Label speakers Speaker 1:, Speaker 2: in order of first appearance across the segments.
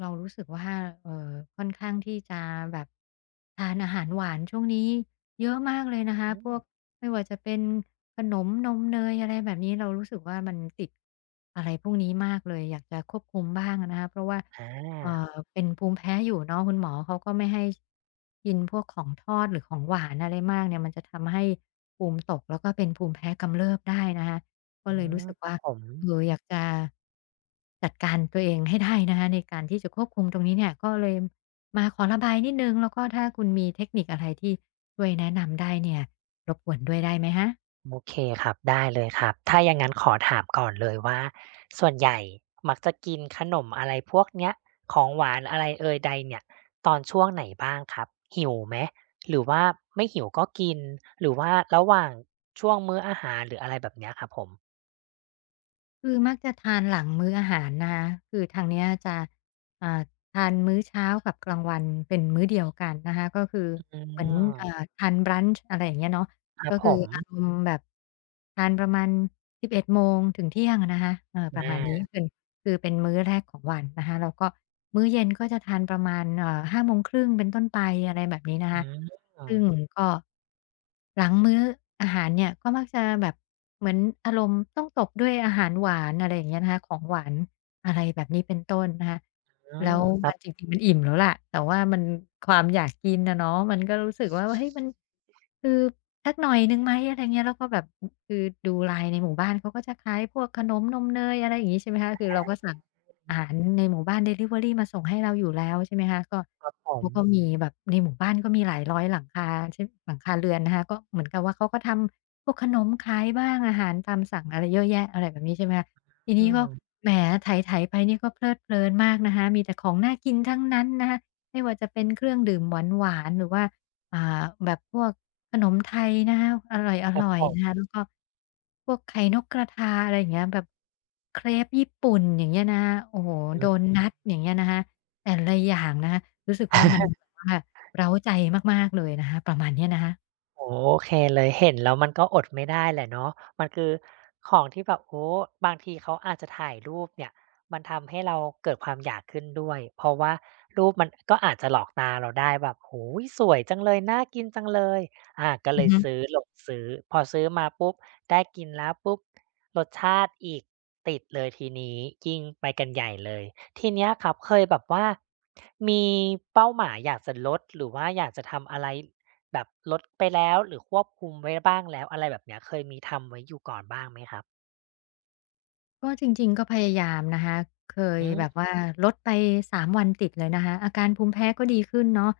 Speaker 1: เรารู้สึกว่าเอ่อค่อนข้างที่จะแบบทานอาหารหวานช่วงนี้เยอะมากเลยนะคะพ
Speaker 2: อืม
Speaker 1: วกไม่ว่าจะเป็นขนมนมเนยอะไรแบบนี้เรารู้สึกว่ามันติดอะไรพวกนี้มากเลยอยากจะควบคุมบ้างอะนะคะเพราะว่า
Speaker 2: อา
Speaker 1: เป็นภูมิแพ้อยู่เนาะคุณหมอเขาก็ไม่ให้กินพวกของทอดหรือของหวานอะไรมากเนี่ยมันจะทำให้ภูมิตกแล้วก็เป็นภูมิแพ้กำเริบได้นะคะ ก็
Speaker 2: อื
Speaker 1: เลยรู้
Speaker 2: ม
Speaker 1: สึก
Speaker 2: ครั
Speaker 1: ว่า
Speaker 2: บผม
Speaker 1: เอออยากจะจัดการตัวเองให้ได้นะคะในการที่จะควบคุมตรงนี้เนี่ยก็เลยมาขอระบายนิดหนึ่งแล้วก็ถ้าคุณมีเทคนิคอะไรที่ช่วยแนะนำได้เนี่ยรบกวนด้วยได้ไหมคะ
Speaker 2: โอเคครับได้เลยครับถ้าอย่างงั้นขอถามก่อนเลยว่าส่วนใหญ่มักจะกินขนมอะไรพวกเนี้ยของหวานอะไรเอยใดเนี่ยตอนช่วงไหนบ้างครับหิวไหมหรือว่าไม่หิวก็กินหรือว่าระหว่างช่วงมื้ออาหารหรืออะไรแบบเนี้ยครับผม
Speaker 1: คือมักจะทานหลังมื้ออาหารนะคะคือทางเนี้ยจะอ่าทานมื้อเช้ากับกลางวันเป็นมื้อเดียวกันนะคะก็คือ
Speaker 2: อื
Speaker 1: เหมือน
Speaker 2: ม
Speaker 1: ทาน bra นช์อะไรอย่างเงี้ยเนาะ
Speaker 2: ครั
Speaker 1: ก็
Speaker 2: บผ
Speaker 1: คือ
Speaker 2: ม
Speaker 1: อารมณ์แบบทานประมาณ11โมงถึงเที่ยงอะนะคะเออป
Speaker 2: อ
Speaker 1: ระมาณนี้
Speaker 2: า
Speaker 1: เป็น คือเป็นมื้อแรกของวันนะคะแล้วก็มื้อเย็นก็จะทานประมาณห้าโมงครึ่งเป็นต้นไปอะไรแบบนี้นะ
Speaker 2: อื
Speaker 1: คะ
Speaker 2: ม
Speaker 1: ซึ่งก็หลังมื้ออาหารเนี่ยก็มักจะแบบเหมือนอารมณ์ต้องตบด้วยอาหารหวานอะไรอย่างเงี้ยนะคะของหวานอะไรแบบนี้เป็นต้นนะคะ
Speaker 2: อื
Speaker 1: แล้
Speaker 2: ม
Speaker 1: ว
Speaker 2: ครั
Speaker 1: มั
Speaker 2: บ
Speaker 1: นจริงๆมันอิ่มแล้วล่ะแต่ว่ามันความอยากกินอะเนาะมันก็รู้สึกว่าเฮ้ยมันคือ สักหน่อยหนึ่งไหมอะไรเงี้ยแล้วก็แบบอคือดูไลน์ในหมู่บ้านเขาก็จะขายพวกขนมนมเนยอะไรอย่างงี้ใช่ไหมคะคือเราก็สั่งอาหารในหมู่บ้านดิลิเวอรีมาส่งให้เราอยู่แล้วใช่ไหมคะก็
Speaker 2: ผม
Speaker 1: เขาก็มีแบบในหมู่บ้านก็มีหลายร้อยหลังคาใช่หลังคาเรือนนะคะก็เหมือนกับว่าเขาก็ทำพวกขนมขายบ้างอาหารตามสั่งอะไรเยอะแยะอะไรแบบนี้ใช่ไหมคะที
Speaker 2: อื
Speaker 1: นี้ก็
Speaker 2: ม
Speaker 1: แหมไถๆไปนี่ก็เพลิดเพลินมากนะคะมีแต่ของน่ากินทั้งนั้นนะคะไม่ว่าจะเป็นเครื่องดื่มหวานๆหรือว่า อ่าแบบพวกขนมไทยนะคะอร่อย
Speaker 2: ครั
Speaker 1: อ
Speaker 2: บผ
Speaker 1: ๆนะ
Speaker 2: ม
Speaker 1: คะแล้วก็พวกไข่นกกระทาอะไรอย่างเงี้ยแบบเครปญี่ปุ่นอย่างเงี้ยนะคะโอ้โฮ
Speaker 2: อื
Speaker 1: โด
Speaker 2: ม
Speaker 1: นัตอย่างเงี้ยนะคะแต่ละอย่างนะคะรู้สึกว่ามันแบบว่าเร้าใจมากๆเลยนะคะประมาณเนี้ยนะคะ
Speaker 2: โอ้โฮโอเคเลยเห็นแล้วมันก็อดไม่ได้แหละเนาะมันคือของที่แบบโอ้บางทีเขาอาจจะถ่ายรูปเนี่ยมันทำให้เราเกิดความอยากขึ้นด้วยเพราะว่ารูปมันก็อาจจะหลอกตาเราได้แบบโอ้โฮสวยจังเลยน่ากินจังเลยอาก็
Speaker 1: อื
Speaker 2: เล
Speaker 1: อ
Speaker 2: ย
Speaker 1: ฮึ
Speaker 2: ซื้อหลงซื้อพอซื้อมาปุ๊บได้กินแล้วปุ๊บรสชาติอีกติดเลยทีนี้ยิ่งไปกันใหญ่เลยทีเนี้ยครับเคยแบบว่ามีเป้าหมายอยากจะลดหรือว่าอยากจะทำอะไร แบบลดไปแล้วหรือควบคุมไว้บ้างแล้วอะไรแบบเนี้ยเคยมีทำไว้อยู่ก่อนบ้างไหมครับ
Speaker 1: ก็จริงๆก็พยายามนะคะ เคย
Speaker 2: อื
Speaker 1: แบบ
Speaker 2: ม
Speaker 1: ว่าลดไป3วันติดเลยนะคะอาการภูมิแพ้ก็ดีขึ้นเนาะ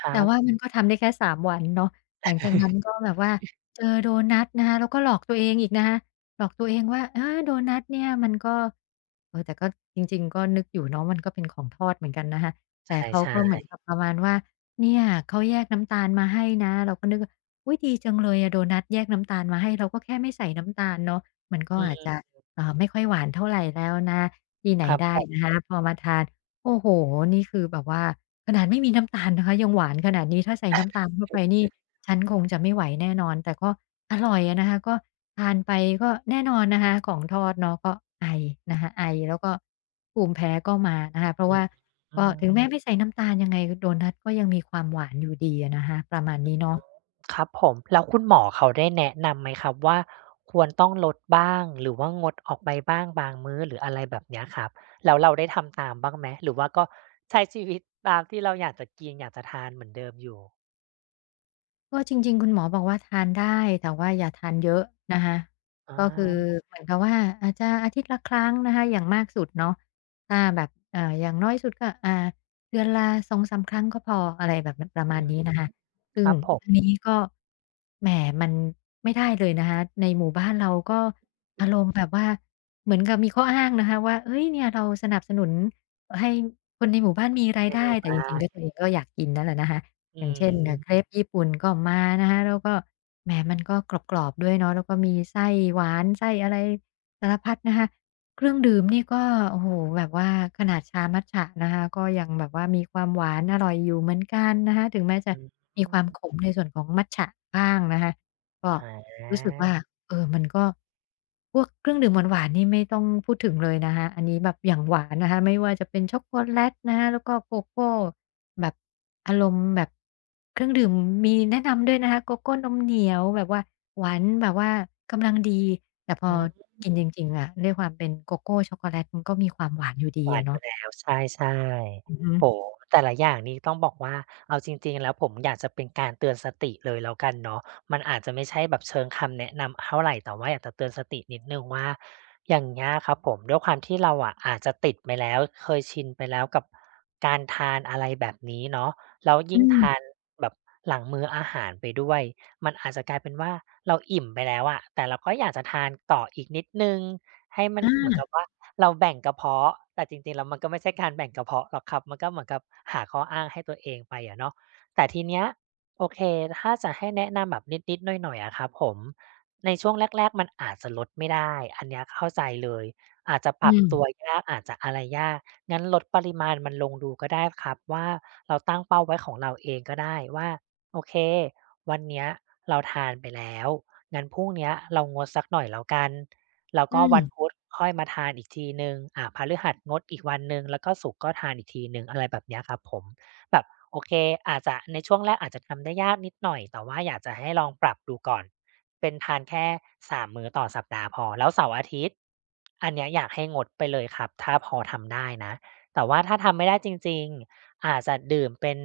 Speaker 2: ค
Speaker 1: แต่
Speaker 2: รับ
Speaker 1: ว่ามันก็ทำได้แค่3วันเนาะหลังจากนั้นก็แบบว่าเจอโดนัทนะคะแล้วก็หลอกตัวเองอีกนะคะหลอกตัวเองว่าอาโดนัทเนี่ยมันก็เออแต่ก็จริงๆก็นึกอยู่เนาะมันก็เป็นของทอดเหมือนกันนะคะแต่เขา
Speaker 2: ใช่
Speaker 1: ก็เหมือนกับประมาณว่าเนี่ยเขาแยกน้ำตาลมาให้นะเราก็นึกว่าอุ๊ยดีจังเลยอะโดนัทแยกน้ำตาลมาให้เราก็แค่ไม่ใส่น้ำตาลเนาะมันก็
Speaker 2: ๆอื
Speaker 1: อาจจะ
Speaker 2: ม
Speaker 1: ไม่ค่อยหวานเท่าไรแล้วนะที่ไหน
Speaker 2: ครับผ
Speaker 1: ได้
Speaker 2: ม
Speaker 1: นะคะพอมาทานโอ้โฮนี่คือแบบว่าขนาดไม่มีน้ำตาลนะคะยังหวานขนาดนี้ถ้าใส่น้ำตาลเข้าไปนี่ฉันคงจะไม่ไหวแน่นอนแต่ก็อร่อยอะนะคะก็ทานไปก็แน่นอนนะคะของทอดเนาะก็ไอนะคะไอแล้วก็ภูมิแพ้ก็มานะคะเพราะ
Speaker 2: อืม
Speaker 1: ว่า
Speaker 2: อื
Speaker 1: ก็
Speaker 2: ม
Speaker 1: ถึงแม้ไม่ใส่น้ำตาลยังไงโดนัตก็ยังมีความหวานอยู่ดีอะนะคะประมาณนี้เนาะ
Speaker 2: ครับผมแล้วคุณหมอเขาได้แนะนำไหมครับว่าควรต้องลดบ้างหรือว่างดออกไปบ้างบางมื้อหรืออะไรแบบเนี้ยครับแล้วเราได้ทำตามบ้างไหมหรือว่าก็ใช้ชีวิตตามที่เราอยากจะกินอยากจะทานเหมือนเดิมอยู่
Speaker 1: ก็จริงๆคุณหมอบอกว่าทานได้แต่ว่าอย่าทานเย
Speaker 2: อื
Speaker 1: อะ
Speaker 2: ม
Speaker 1: นะคะ
Speaker 2: อ
Speaker 1: ก็คือ
Speaker 2: า
Speaker 1: เหมือนกับว่าอาจจะอาทิตย์ละครั้งนะคะอย่างมากสุดเนาะถ้าแบบอย่างน้อยสุดก็เดือนละสองสามครั้งก็พออะไรแบบนั้นประ
Speaker 2: อื
Speaker 1: มาณ
Speaker 2: ม
Speaker 1: นี้นะคะ
Speaker 2: ค
Speaker 1: ซึ่ง
Speaker 2: รับผม
Speaker 1: อันนี้ก็แหมมันไม่ได้เลยนะคะในหมู่บ้านเราก็อารมณ์แบบว่าเหมือนกับมีข้ออ้างนะคะว่าเฮ้ยเนี่ยเราสนับสนุนให้คนในหมู่บ้านมีรา
Speaker 2: ใน
Speaker 1: ย
Speaker 2: ห
Speaker 1: ได้
Speaker 2: มู่
Speaker 1: แต่จ
Speaker 2: บ้า
Speaker 1: ริงๆ
Speaker 2: น
Speaker 1: ก็ตัวเองก็อยากกินนั่นแหละนะคะ อ
Speaker 2: อื
Speaker 1: ย่างเช่นเคร
Speaker 2: ม
Speaker 1: ปญี่ปุ่นก็มานะคะแล้วก็แหมมันก็กรอบๆด้วยเนาะแล้วก็มีไส้หวานไส้อะไรสารพัดนะคะเครื่องดื่มนี่ก็โอ้โฮแบบว่าขนาดชามัตจะนะคะก็ยังแบบว่ามีความหวานอร่อยอยู่เหมือนกันนะคะถึงแม้จะ
Speaker 2: อืม
Speaker 1: มีความขมในส่วนของมัตจะบ้างนะคะก็
Speaker 2: อ
Speaker 1: รู้สึกว่า
Speaker 2: า
Speaker 1: มันก็พวกเครื่องดื่มหวานๆนี่ไม่ต้องพูดถึงเลยนะคะอันนี้แบบอย่างหวานนะคะไม่ว่าจะเป็นช็อกโกแลตนะคะแล้วก็โกโก้แบบอารมณ์แบบเครื่องดื่มมีแนะนำด้วยนะคะโกโก้นมเหนียวแบบว่าหวานแบบว่ากำลังดีแต่พอ
Speaker 2: อืม
Speaker 1: กินจริงๆอะด้วยความเป็นโกโก้ช็อกโกแลตมันก็มีความหวานอยู่ดี
Speaker 2: หวาน
Speaker 1: อะ
Speaker 2: อ
Speaker 1: เนาะ
Speaker 2: ยู่แล้วใช่
Speaker 1: อือฮึ
Speaker 2: ๆโอ้โฮแต่ละอย่างนี้ต้องบอกว่าเอาจริงๆแล้วผมอยากจะเป็นการเตือนสติเลยแล้วกันเนาะมันอาจจะไม่ใช่แบบเชิงคำแนะนำเท่าไรแต่ว่าอยากจะเตือนสตินิดหนึ่งว่าอย่างเงี้ยครับผมด้วยความที่เราอะอาจจะติดไปแล้วเคยชินไปแล้วกับการทานอะไรแบบนี้เนาะแล้ว
Speaker 1: อื
Speaker 2: ยิ่งทาน
Speaker 1: ม
Speaker 2: แบบหลังมื้ออาหารไปด้วยมันอาจจะกลายเป็นว่าเราอิ่มไปแล้วอะแต่เราก็อยากจะทานต่ออีกนิดหนึ่ง ให้มัน
Speaker 1: อา
Speaker 2: เหมือนกับว่าเราแบ่งกระเพาะแต่จริงๆแล้วมันก็ไม่ใช่การแบ่งกระเพาะหรอกครับมันก็เหมือนกับหาข้ออ้างให้ตัวเองไปอะเนาะแต่ทีเนี้ยโอเคถ้าจะให้แนะนำแบบนิดๆหน่อยๆอะครับผมในช่วงแรกๆมันอาจจะลดไม่ได้อันเนี้ยเข้าใจเลยอาจจะป
Speaker 1: อื
Speaker 2: รับ
Speaker 1: ม
Speaker 2: ตัวยากอาจจะอะไรยากงั้นลดปริมาณมันลงดูก็ได้ครับว่าเราตั้งเป้าไว้ของเราเองก็ได้ว่าโอเควันเนี้ยเราทานไปแล้วงั้นพรุ่งเนี้ยเรางดสักหน่อยแล้วกัน แล้ว
Speaker 1: อื
Speaker 2: ก็วันพุ
Speaker 1: ม
Speaker 2: ธค่อยมาทานอีกทีหนึ่งอ่าพฤหัสงดอีกวันหนึ่งแล้วก็ศุกร์ก็ทานอีกทีหนึ่งอะไรแบบเนี้ยครับผมแบบโอเคอาจจะในช่วงแรกอาจจะทำได้ยากนิดหน่อยแต่ว่าอยากจะให้ลองปรับดูก่อนเป็นทานแค่3มมื้อต่อสัปดาห์พอแล้วเสาร์อาทิตย์อันเนี้ยอยากให้งดไปเลยครับถ้าพอทำได้นะแต่ว่าถ้าทำไม่ได้จริงๆอาจจะดื่มเป็น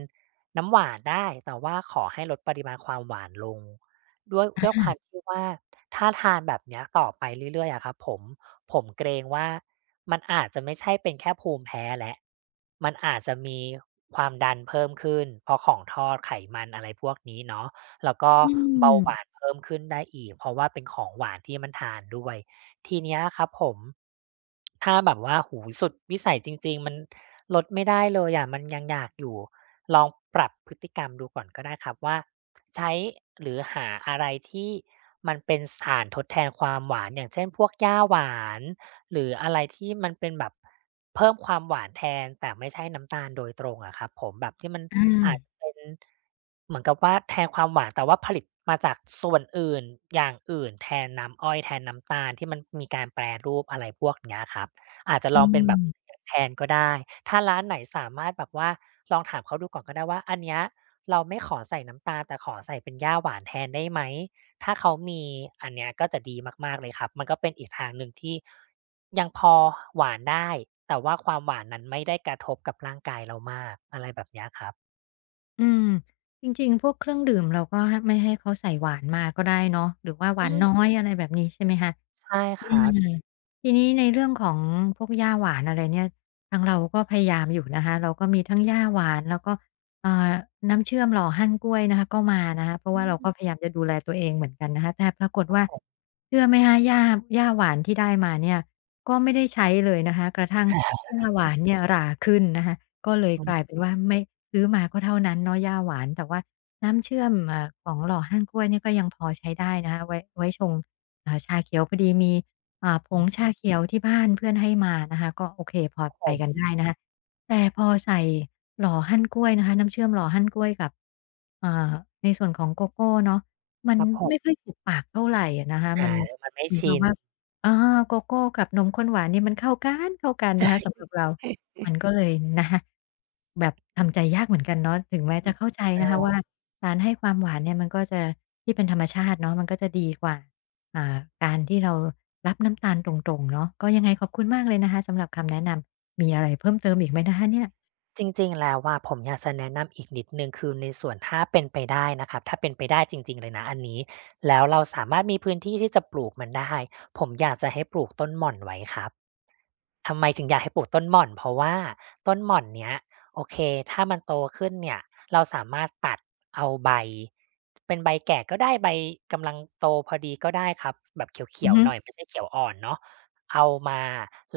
Speaker 2: น้ำหวานได้แต่ว่าขอให้ลดปริมาณความหวานลงด้วยด้วยความที่ว่า ถ้าทานแบบเนี้ยต่อไปเรื่อยๆอะครับผมผมเกรงว่ามันอาจจะไม่ใช่เป็นแค่ภูมิแพ้แล้วมันอาจจะมีความดันเพิ่มขึ้นเพราะของทอดไขมันอะไรพวกนี้เนาะแล้วก็
Speaker 1: อืม
Speaker 2: เบาหวานเพิ่มขึ้นได้อีกเพราะว่าเป็นของหวานที่มันทานด้วยทีเนี้ยครับผมถ้าแบบว่าโอ้โฮสุดวิสัยจริงๆมันลดไม่ได้เลยอะมันยังอยากอยู่ ลองปรับพฤติกรรมดูก่อนก็ได้ครับว่าใช้หรือหาอะไรที่มันเป็นสารทดแทนความหวานอย่างเช่นพวกหญ้าหวานหรืออะไรที่มันเป็นแบบเพิ่มความหวานแทนแต่ไม่ใช่น้ำตาลโดยตรงอะครับผมแบบที่มัน
Speaker 1: อา
Speaker 2: อาจจะเป็นเหมือนกับว่าแทนความหวานแต่ว่าผลิตมาจากส่วนอื่นอย่างอื่นแทนน้ำอ้อยแทนน้ำตาลที่มันมีการแปรรูปอะไรพวกเนี้ยครับ อาจจะล
Speaker 1: อื
Speaker 2: องเป็นแบบ
Speaker 1: ม
Speaker 2: แทนก็ได้ถ้าร้านไหนสามารถแบบว่าลองถามเขาดูก่อนก็ได้ว่าอันเนี้ยเราไม่ขอใส่น้ำตาลแต่ขอใส่เป็นหญ้าหวานแทนได้ไหม ถ้าเขามีอันเนี้ยก็จะดีมากๆเลยครับมันก็เป็นอีกทางหนึ่งที่ยังพอหวานได้แต่ว่าความหวานนั้นไม่ได้กระทบกับร่างกายเรามากอะไรแบบเนี้ยครับ
Speaker 1: อืมจริงๆพวกเครื่องดื่มเราก็ไม่ให้เขาใส่หวานมาก็ได้เนาะหรือว่าหวา
Speaker 2: อื
Speaker 1: น
Speaker 2: ม
Speaker 1: น้อยอะไรแบบนี้ใช่ไหมคะ
Speaker 2: ใช่ค
Speaker 1: อื
Speaker 2: รั
Speaker 1: ม
Speaker 2: บ
Speaker 1: ทีนี้ในเรื่องของพวกหญ้าหวานอะไรเนี่ยทางเราก็พยายามอยู่นะคะเราก็มีทั้งหญ้าหวานแล้วก็เอ่อน้ำเชื่อมหล่อฮั่นกล้วยนะคะก็มานะคะเพราะ
Speaker 2: อื
Speaker 1: ว่าเราก็พ
Speaker 2: ม
Speaker 1: ยายามจะดูแลตัวเองเหมือนกันนะคะแต่ปรากฏว่าเชื่อไหมคะหญ้าหวานที่ได้มาเนี่ยก็ไม่ได้ใช้เลยนะคะกระทั่งหญ้าหวานเนี่ยราขึ้นนะคะก็เลย
Speaker 2: อื
Speaker 1: กลาย
Speaker 2: ม
Speaker 1: เป็นว่าไม่ซื้อมาก็เท่านั้นเนาะหญ้าหวานแต่ว่าน้ำเชื่อมของหล่อฮั่นกล้วยเนี่ยก็ยังพอใช้ได้นะคะไว้ชงอ่าชาเขียวพอดีมี อ่าผงชาเขียวที่บ้านเพื่อนให้มานะคะก็โอเคพอ
Speaker 2: ค
Speaker 1: ไป
Speaker 2: รับ
Speaker 1: กัน
Speaker 2: ผม
Speaker 1: ได้นะคะแต่พอใส่หล่อฮั่นกล้วยนะคะน้ำเชื่อมหล่อฮั่นกล้วยกับอ่าในส่วนของโกโก้เนาะมัน
Speaker 2: ครับผ
Speaker 1: ไม่ค่อ
Speaker 2: ม
Speaker 1: ยถูกปากเท่าไรอะนะคะมั
Speaker 2: อา
Speaker 1: น
Speaker 2: มันไม่
Speaker 1: เหมือนกั
Speaker 2: ชิ
Speaker 1: บ
Speaker 2: น
Speaker 1: ว่าอาโกโก้กับนมข้นหวานเนี่ยมันเข้ากันนะคะสำหรับเรามันก็เลยนะคะแบบทำใจยากเหมือนกันเนาะถึงแม้
Speaker 2: อื
Speaker 1: จะ
Speaker 2: ม
Speaker 1: เข้าใจ
Speaker 2: ใ
Speaker 1: นะคะว่า
Speaker 2: ช่
Speaker 1: การให้ความหวานเนี่ยมันก็จะที่เป็นธรรมชาติเนาะมันก็จะดีกว่า อ่าการที่เรารับน้ำตาลตรงๆเนาะก็ยังไงขอบคุณมากเลยนะคะสำหรับคำแนะนำมีอะไรเพิ่มเติมอีกไหมนะคะเนี่ย
Speaker 2: จริงๆแล้วอะผมอยากจะแนะนำอีกนิดหนึ่งคือในส่วนถ้าเป็นไปได้นะครับถ้าเป็นไปได้จริงๆเลยนะอันนี้แล้วเราสามารถมีพื้นที่ที่จะปลูกมันได้ผมอยากจะให้ปลูกต้นหม่อนไว้ครับทำไมถึงอยากให้ปลูกต้นหม่อนเพราะว่าต้นหม่อนเนี้ยโอเคถ้ามันโตขึ้นเนี่ยเราสามารถตัดเอาใบเป็นใบแก่ก็ได้ใบกำลังโตพอดีก็ได้ครับแบบเขี
Speaker 1: อือ
Speaker 2: ยว
Speaker 1: ฮึ
Speaker 2: ๆหน่อยไม่ใช่เขียวอ่อนเนาะเอามา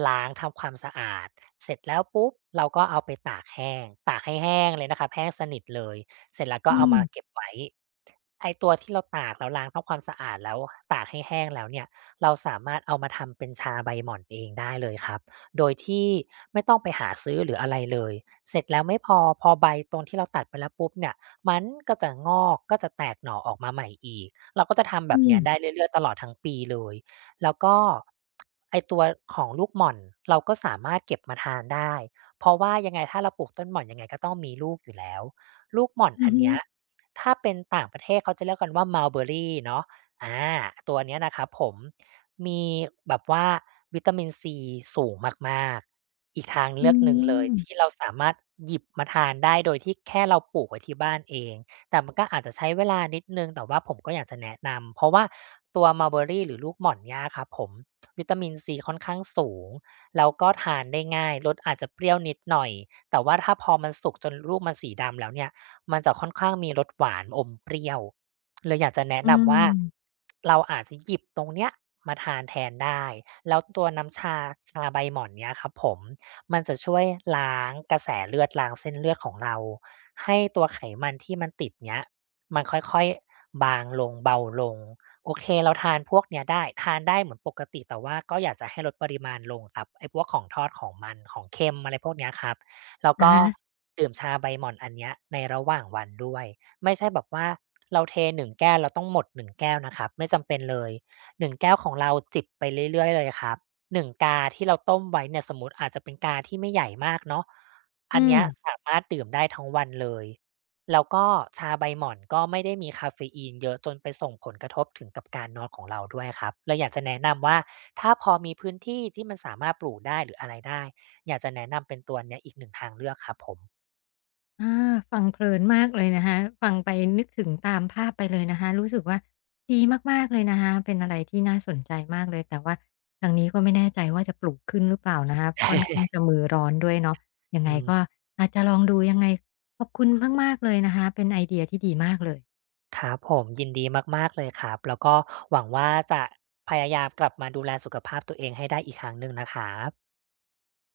Speaker 2: ล้างทำความสะอาด เสร็จแล้วปุ๊บเราก็เอาไปตากแห้งตากให้แห้งเลยนะครับแห้งสนิทเลยเสร็จแล้วก็
Speaker 1: อื
Speaker 2: เอา
Speaker 1: ม
Speaker 2: มาเก็บไว้ไอ้ตัวที่เราตากเราล้างทำความสะอาดแล้วตากให้แห้งแล้วเนี่ยเราสามารถเอามาทำเป็นชาใบหม่อนเองได้เลยครับโดยที่ไม่ต้องไปหาซื้อหรืออะไรเลยเสร็จแล้วไม่พอใบตรงที่เราตัดไปแล้วปุ๊บเนี่ยมันก็จะงอกก็จะแตกหน่อออกมาใหม่อีกเราก็จะทำแบ
Speaker 1: อื
Speaker 2: บเนี้
Speaker 1: ม
Speaker 2: ยได้เรื่อยๆตลอดทั้งปีเลย แล้วก็ไอ้ตัวของลูกหม่อนเราก็สามารถเก็บมาทานได้เพราะว่ายังไงถ้าเราปลูกต้นหม่อนยังไงก็ต้องมีลูกอยู่แล้วลูกหม่อน
Speaker 1: อือ
Speaker 2: อัน
Speaker 1: ฮึ
Speaker 2: เนี้ยถ้าเป็นต่างประเทศเขาจะเรียกกันว่า mulberry เนาะอาตัวเนี้ยนะครับผมมีแบบว่าวิตามินซีสูงมากๆอีกทาง
Speaker 1: อื
Speaker 2: เลือกหนึ่งเลย
Speaker 1: ม
Speaker 2: ที่เราสามารถหยิบมาทานได้โดยที่แค่เราปลูกไว้ที่บ้านเอง แต่มันก็อาจจะใช้เวลานิดหนึ่งแต่ว่าผมก็อยากจะแนะนำเพราะว่าตัว Mulberry หรือลูกหม่อนเนี่ยครับผมวิตามินซีค่อนข้างสูงแล้วก็ทานได้ง่ายรสอาจจะเปรี้ยวนิดหน่อยแต่ว่าถ้าพอมันสุกจนลูกมันสีดำแล้วเนี่ยมันจะค่อนข้างมีรสหวานอมเปรี้ยวเลยอยากจะแนะ
Speaker 1: อื
Speaker 2: นำ
Speaker 1: ม
Speaker 2: ว่าเราอาจจะหยิบตรงเนี้ยมาทานแทนได้แล้วตัวน้ำชาชาใบหม่อนเนี่ยครับผมมันจะช่วยล้างกระแสเลือดล้างเส้นเลือดของเรา ให้ตัวไขมันที่มันติดเนี้ยมันค่อยๆบางลงเบาลงโอเคเราทานพวกเนี้ยได้ทานได้เหมือนปกติแต่ว่าก็อยากจะให้ลดปริมาณลงครับไอ้พวกของทอดของมันของเค็มอะไรพวกเนี้ยครับแล้ว
Speaker 1: อะ
Speaker 2: ก็
Speaker 1: ฮะ
Speaker 2: ดื่มชาใบหม่อนอันเนี้ยในระหว่างวันด้วยไม่ใช่แบบว่าเราเทหน1แก้วเราต้องหมด1แก้วนะครับไม่จำเป็นเลย1แก้วของเราจิบไปเรื่อยๆเลยครับ 1กาที่เราต้มไว้เนี่ยสมมุติอาจจะเป็นกาที่ไม่ใหญ่มากเนาะ
Speaker 1: อื
Speaker 2: อันเนี้ย
Speaker 1: ม
Speaker 2: สามารถดื่มได้ทั้งวันเลยแล้วก็ชาใบหม่อนก็ไม่ได้มีกาเฟอีนเยอะจนไปส่งผลกระทบถึงกับการนอนของเราด้วยครับเลยอยากจะแนะนำว่าถ้าพอมีพื้นที่ที่มันสามารถปลูกได้หรืออะไรได้อยากจะแนะนำเป็นตัวเนี้ยอีกหนึ่งทางเลือกครับผม
Speaker 1: อาฟังเพลินมากเลยนะคะฟังไปนึกถึงตามภาพไปเลยนะคะรู้สึกว่าดีมากๆเลยนะคะเป็นอะไรที่น่าสนใจมากเลยแต่ว่าทางนี้ก็ไม่แน่ใจว่าจะปลูกขึ้นหรือเปล่านะคะค่อนข้างจะมือร้อนด้วยเนาะยังไง
Speaker 2: อื
Speaker 1: ก็
Speaker 2: ม
Speaker 1: อาจจะลองดูยังไงขอบคุณมากๆเลยนะคะเป็นไอเดียที่ดีมากเลย
Speaker 2: ครับผมยินดีมากๆเลยครับแล้วก็หวังว่าจะพยายามกลับมาดูแลสุขภาพตัวเองให้ได้อีกครั้งหนึ่งนะครับ